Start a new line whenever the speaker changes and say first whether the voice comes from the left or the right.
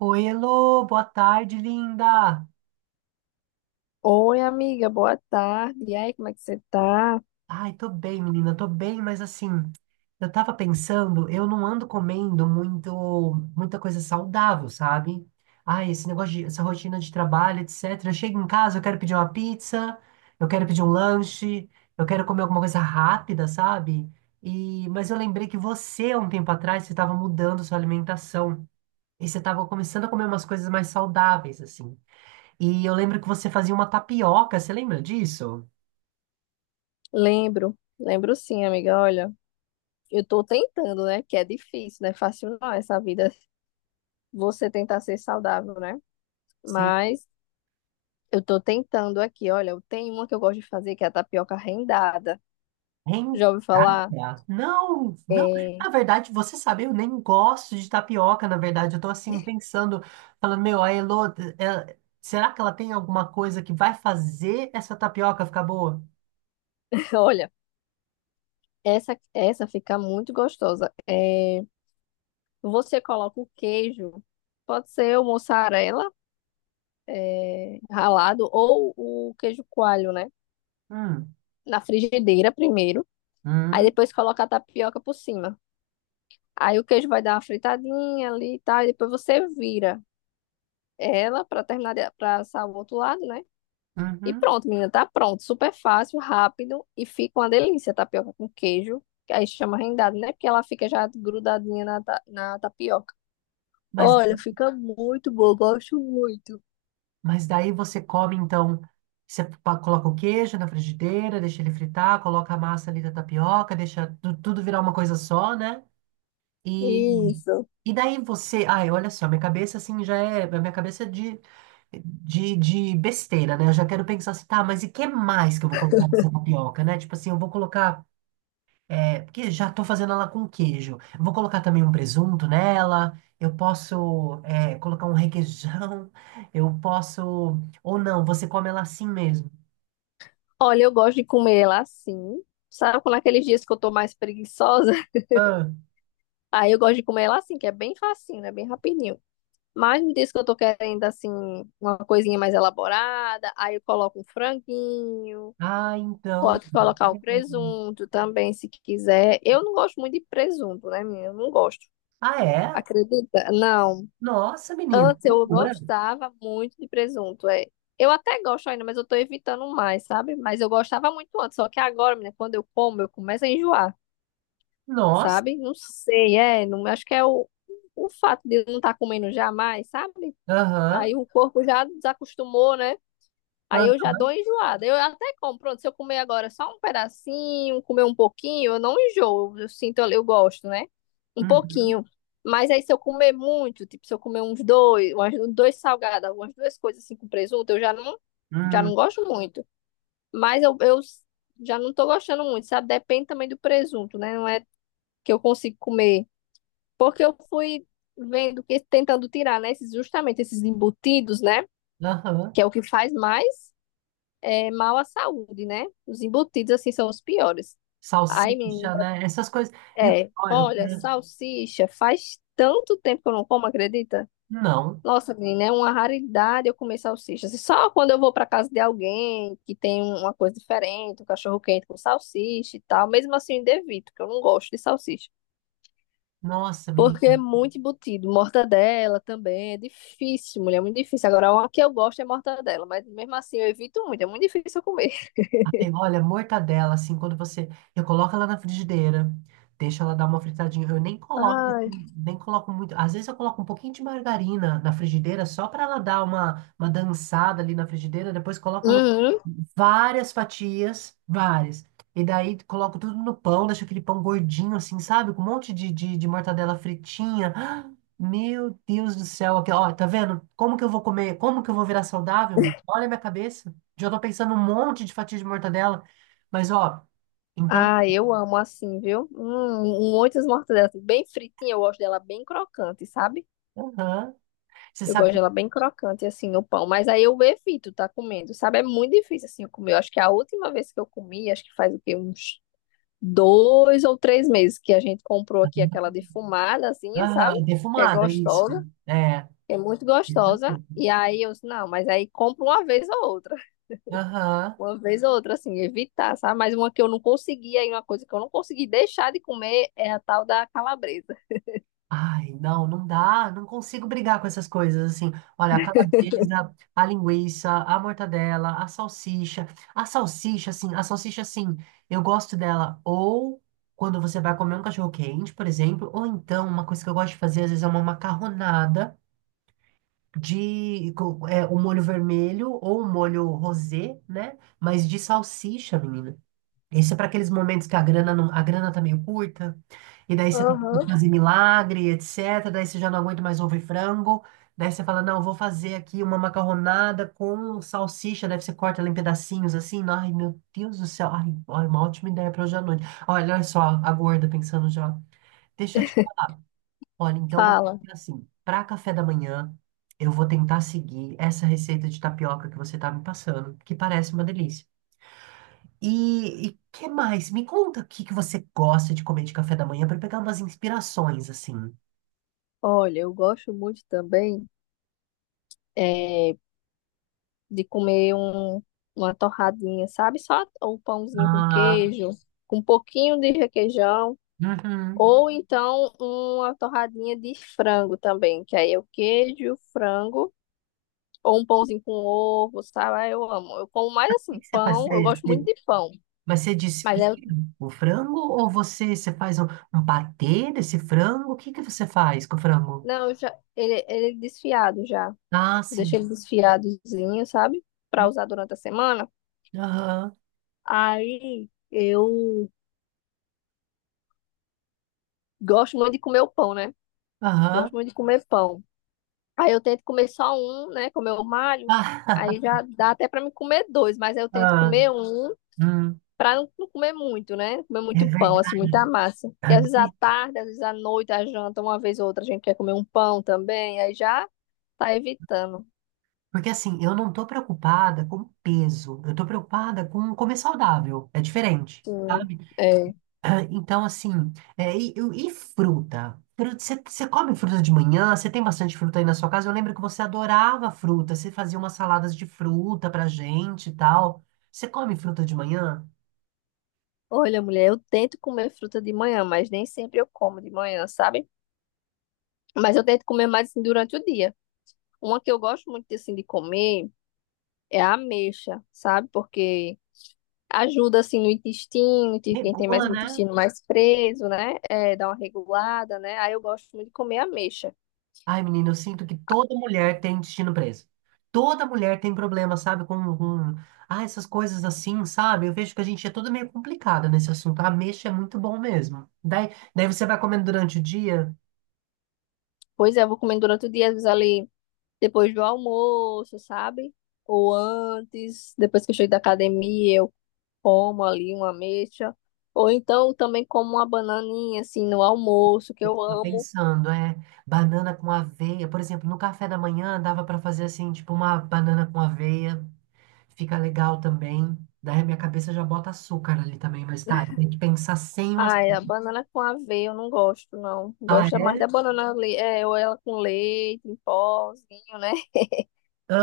right: Oi, Elô, boa tarde, linda.
left: Oi, amiga, boa tarde. E aí, como é que você tá?
right: Ai, tô bem, menina, tô bem, mas assim, eu tava pensando, eu não ando comendo muito, muita coisa saudável, sabe? Ai, esse negócio de, essa rotina de trabalho, etc. Eu chego em casa, eu quero pedir uma pizza, eu quero pedir um lanche, eu quero comer alguma coisa rápida, sabe? E, mas eu lembrei que você, há um tempo atrás, você tava mudando sua alimentação e você tava começando a comer umas coisas mais saudáveis, assim. E eu lembro que você fazia uma tapioca, você lembra disso?
left: Lembro, sim, amiga. Olha, eu tô tentando, né? Que é difícil, não é fácil não, essa vida, você tentar ser saudável, né?
right: Sim.
left: Mas eu tô tentando aqui. Olha, eu tenho uma que eu gosto de fazer, que é a tapioca rendada. Já ouviu falar?
right: Rendada? Não, não.
left: É...
right: Na verdade, você sabe, eu nem gosto de tapioca, na verdade. Eu tô assim pensando, falando, meu, a Elô, será que ela tem alguma coisa que vai fazer essa tapioca ficar boa?
left: Olha, essa fica muito gostosa. É... Você coloca o queijo, pode ser o mussarela, é... ralado, ou o queijo coalho, né?
right: Hum,
left: Na frigideira primeiro, aí
right: hum,
left: depois coloca a tapioca por cima. Aí o queijo vai dar uma fritadinha ali e tal, e depois você vira ela para terminar para assar o outro lado, né? E
right: uhum.
left: pronto, menina, tá pronto, super fácil, rápido e fica uma delícia a tapioca com queijo, que aí chama rendado, né? Porque ela fica já grudadinha na, na tapioca.
right: Mas,
left: Olha, fica muito bom, gosto muito.
right: mas daí você come, então, você coloca o queijo na frigideira, deixa ele fritar, coloca a massa ali da tapioca, deixa tudo virar uma coisa só, né? E
left: Isso.
right: e daí você, ai, olha só, minha cabeça assim já é, a minha cabeça é de besteira, né? Eu já quero pensar assim, tá, mas e que mais que eu vou colocar nessa tapioca, né? Tipo assim, eu vou colocar, é, porque já tô fazendo ela com queijo. Eu vou colocar também um presunto nela, eu posso, é, colocar um requeijão, eu posso, ou não, você come ela assim mesmo.
left: Olha, eu gosto de comer ela assim. Sabe, quando aqueles dias que eu tô mais preguiçosa,
right: Ah,
left: aí eu gosto de comer ela assim, que é bem facinho, né? Bem rapidinho. Mas no dias que eu tô querendo, assim, uma coisinha mais elaborada, aí eu coloco um franguinho,
right: ah, então.
left: pode colocar o
right: É.
left: presunto também, se quiser. Eu não gosto muito de presunto, né, minha? Eu não gosto.
right: Ah, é?
left: Acredita? Não.
right: Nossa, menino,
left: Antes eu
right: loucura.
left: gostava muito de presunto, é. Eu até gosto ainda, mas eu tô evitando mais, sabe? Mas eu gostava muito antes, só que agora, menina, quando eu como, eu começo a enjoar,
right: Nossa,
left: sabe? Não sei, é, não, acho que é o fato de eu não estar comendo jamais, sabe?
right: aham.
left: Aí o corpo já desacostumou, né? Aí eu
right: Aham.
left: já dou enjoada. Eu até como, pronto, se eu comer agora só um pedacinho, comer um pouquinho, eu não enjoo, eu sinto, eu gosto, né? Um
right: Uhum.
left: pouquinho. Mas aí se eu comer muito, tipo, se eu comer uns dois, umas, dois salgados, umas duas coisas assim com presunto, eu já não
right: Hum.
left: gosto muito. Mas eu já não tô gostando muito, sabe? Depende também do presunto, né? Não é que eu consigo comer. Porque eu fui vendo que tentando tirar, né, esses, justamente esses embutidos, né,
right: Aham.
left: que é o que faz mais é, mal à saúde, né? Os embutidos assim são os piores. Ai,
right: Salsicha,
left: menina,
right: né? Essas coisas. E o
left: é,
right: pior,
left: olha, salsicha, faz tanto tempo que eu não como, acredita?
right: não.
left: Nossa, menina, é uma raridade eu comer salsicha. Assim, só quando eu vou para casa de alguém que tem uma coisa diferente, um cachorro quente com salsicha e tal, mesmo assim eu ainda evito, porque eu não gosto de salsicha.
right: Nossa, menina.
left: Porque é muito embutido. Mortadela também é difícil, mulher, é muito difícil. Agora, uma que eu gosto é mortadela, mas mesmo assim eu evito muito, é muito difícil eu comer.
right: Ai, olha, mortadela, assim, quando você. Eu coloco ela na frigideira, deixo ela dar uma fritadinha. Eu nem coloco, assim,
left: Ai,
right: nem coloco muito. Às vezes eu coloco um pouquinho de margarina na frigideira, só para ela dar uma dançada ali na frigideira. Depois coloco no-
left: uhum.
right: várias fatias, várias. E daí coloco tudo no pão, deixo aquele pão gordinho, assim, sabe? Com um monte de mortadela fritinha. Ah, meu Deus do céu, aqui, ó, tá vendo? Como que eu vou comer? Como que eu vou virar saudável, menino? Olha a minha cabeça. Já tô pensando um monte de fatia de mortadela. Mas, ó, então,
left: Ah, eu amo assim, viu? Muitas mortadelas, assim, bem fritinha, eu gosto dela bem crocante, sabe?
right: aham. Você
left: Eu
right: sabe
left: gosto
right: que.
left: dela bem crocante, assim, no pão. Mas aí eu evito tá comendo, sabe? É muito difícil, assim, eu comer. Eu acho que a última vez que eu comi, acho que faz o quê? Uns dois ou três meses que a gente comprou aqui aquela defumada, assim, sabe?
right: Aham, é
left: Que é
right: defumada, isso.
left: gostosa.
right: É,
left: É muito
right: isso
left: gostosa.
right: mesmo.
left: E aí eu disse, não, mas aí compro uma vez ou outra.
right: Aham.
left: Uma vez ou outra, assim, evitar, sabe? Mas uma que eu não consegui, aí uma coisa que eu não consegui deixar de comer é a tal da calabresa.
right: Ai, não, não dá. Não consigo brigar com essas coisas, assim. Olha, a calabresa, a linguiça, a mortadela, a salsicha. A salsicha, assim, eu gosto dela ou quando você vai comer um cachorro quente, por exemplo, ou então, uma coisa que eu gosto de fazer, às vezes, é uma macarronada. É, o molho vermelho ou o molho rosé, né? Mas de salsicha, menina. Isso é para aqueles momentos que a grana não, a grana tá meio curta, e daí você tem que
left: Aham.
right: fazer milagre, etc. Daí você já não aguenta mais ovo e frango. Daí você fala, não, vou fazer aqui uma macarronada com salsicha. Daí você corta ela em pedacinhos assim. Ai, meu Deus do céu. Ai, olha, uma ótima ideia para hoje à noite. Olha, olha só, a gorda pensando já. Deixa eu te olha, então vamos
left: Fala,
right: fazer assim, para café da manhã, eu vou tentar seguir essa receita de tapioca que você tá me passando, que parece uma delícia. E o que mais? Me conta o que que você gosta de comer de café da manhã para pegar umas inspirações assim.
left: olha, eu gosto muito também é, de comer um, uma torradinha, sabe? Só um pãozinho com
right: Ah,
left: queijo, com um pouquinho de requeijão.
right: uhum. O
left: Ou então uma torradinha de frango também, que aí é o queijo, frango. Ou um pãozinho com ovo, sabe? Ah, eu amo. Eu como mais
right: que
left: assim,
right: que você faz?
left: pão. Eu gosto muito de pão.
right: Mas você
left: Mas
right: desfia
left: é,
right: o frango ou você faz um, um patê desse frango? O que que você faz com o frango?
left: não, eu já, ele é desfiado já.
right: Ah, sim.
left: Deixei ele desfiadozinho, sabe? Pra
right: Hum,
left: usar durante a semana.
right: aham,
left: Aí eu gosto muito de comer o pão, né? Gosto
right: aham.
left: muito de comer pão. Aí eu tento comer só um, né? Comer o Mário. Aí já dá até pra me comer dois, mas aí eu tento
right: Ah,
left: comer um.
right: ah,
left: Pra não, comer muito, né? Comer
right: é
left: muito pão, assim,
right: verdade.
left: muita massa. Porque
right: Ah,
left: às vezes à
right: e-
left: tarde, às vezes à noite, à janta, uma vez ou outra, a gente quer comer um pão também, aí já tá evitando.
right: porque assim, eu não tô preocupada com peso, eu tô preocupada com comer saudável, é diferente,
left: Sim.
right: sabe?
left: É.
right: Ah, então, assim, é, e fruta? Fruta, você você come fruta de manhã? Você tem bastante fruta aí na sua casa? Eu lembro que você adorava fruta, você fazia umas saladas de fruta pra gente e tal. Você come fruta de manhã?
left: Olha, mulher, eu tento comer fruta de manhã, mas nem sempre eu como de manhã, sabe? Mas eu tento comer mais assim, durante o dia. Uma que eu gosto muito assim de comer é a ameixa, sabe? Porque ajuda assim no intestino, tipo, quem tem mais
right: Regula,
left: o
right: né?
left: intestino mais preso, né? É, dá uma regulada, né? Aí eu gosto muito de comer ameixa.
right: Ai, menina, eu sinto que toda mulher tem intestino preso. Toda mulher tem problema, sabe? Com... Ah, essas coisas assim, sabe? Eu vejo que a gente é toda meio complicada nesse assunto. A mexa é muito bom mesmo. Daí você vai comendo durante o dia.
left: Pois é, eu vou comendo durante o dia, às vezes ali depois do almoço, sabe? Ou antes, depois que eu chego da academia, eu como ali uma ameixa. Ou então eu também como uma bananinha, assim, no almoço, que
right: Eu
left: eu
right: tava
left: amo.
right: pensando, é, banana com aveia. Por exemplo, no café da manhã dava pra fazer assim, tipo uma banana com aveia. Fica legal também. Daí a minha cabeça já bota açúcar ali também, mas tá, tem que pensar sem o açúcar.
left: Ai, a banana com aveia eu não gosto, não.
right: Ah,
left: Gosto é mais
right: é?
left: da banana, é, ou ela com leite, em pozinho, né?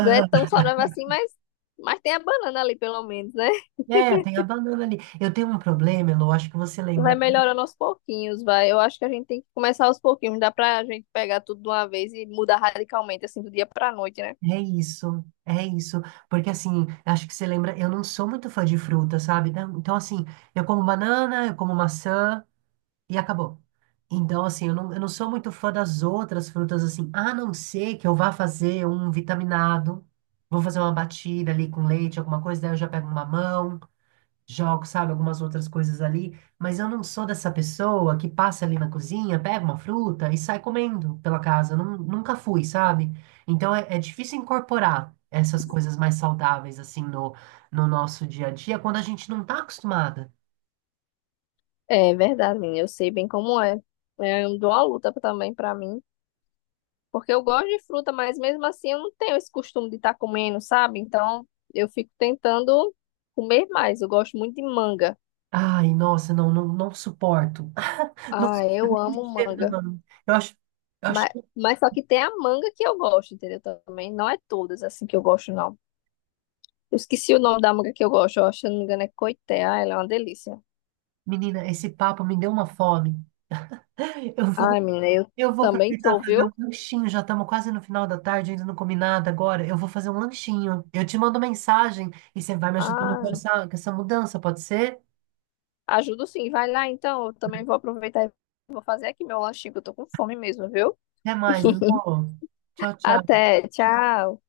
left: Não é tão saudável assim, mas tem a banana ali, pelo menos, né?
right: É, tem a banana ali. Eu tenho um problema, Elo, acho que você lembra.
left: Vai melhorando aos pouquinhos, vai. Eu acho que a gente tem que começar aos pouquinhos. Não dá pra gente pegar tudo de uma vez e mudar radicalmente, assim, do dia pra noite, né?
right: É isso, é isso. Porque assim, acho que você lembra, eu não sou muito fã de fruta, sabe? Não, então, assim, eu como banana, eu como maçã e acabou. Então, assim, eu não sou muito fã das outras frutas, assim, a não ser que eu vá fazer um vitaminado, vou fazer uma batida ali com leite, alguma coisa, daí eu já pego um mamão. Jogo, sabe, algumas outras coisas ali, mas eu não sou dessa pessoa que passa ali na cozinha, pega uma fruta e sai comendo pela casa. Eu nunca fui, sabe? Então é, é difícil incorporar essas coisas mais saudáveis assim no, no nosso dia a dia quando a gente não tá acostumada.
left: É verdade, menina. Eu sei bem como é. É, eu dou uma luta também pra mim. Porque eu gosto de fruta, mas mesmo assim eu não tenho esse costume de estar comendo, sabe? Então eu fico tentando comer mais. Eu gosto muito de manga.
right: Ai, nossa, não suporto. Não
left: Ah,
right: suporto
left: eu
right: nem o
left: amo
right: cheiro
left: manga.
right: da mão. Eu acho,
left: Mas, mas só que tem a manga que eu gosto, entendeu? Também não é todas assim que eu gosto, não. Eu esqueci o nome da manga que eu gosto, ó, se eu não me engano é Coité. Ah, ela é uma delícia.
right: menina, esse papo me deu uma fome. Eu vou
left: Ai, menina, eu
right: eu vou
left: também
right: aproveitar
left: tô,
right: e fazer um
left: viu?
right: lanchinho. Já estamos quase no final da tarde, ainda não comi nada agora. Eu vou fazer um lanchinho. Eu te mando mensagem e você vai me ajudando
left: Ah,
right: com essa mudança, pode ser?
left: ajudo sim, vai lá então. Eu também vou aproveitar e vou fazer aqui meu lanchinho, que eu tô com fome mesmo, viu?
right: Até mais, amor. Tchau, tchau.
left: Até, tchau.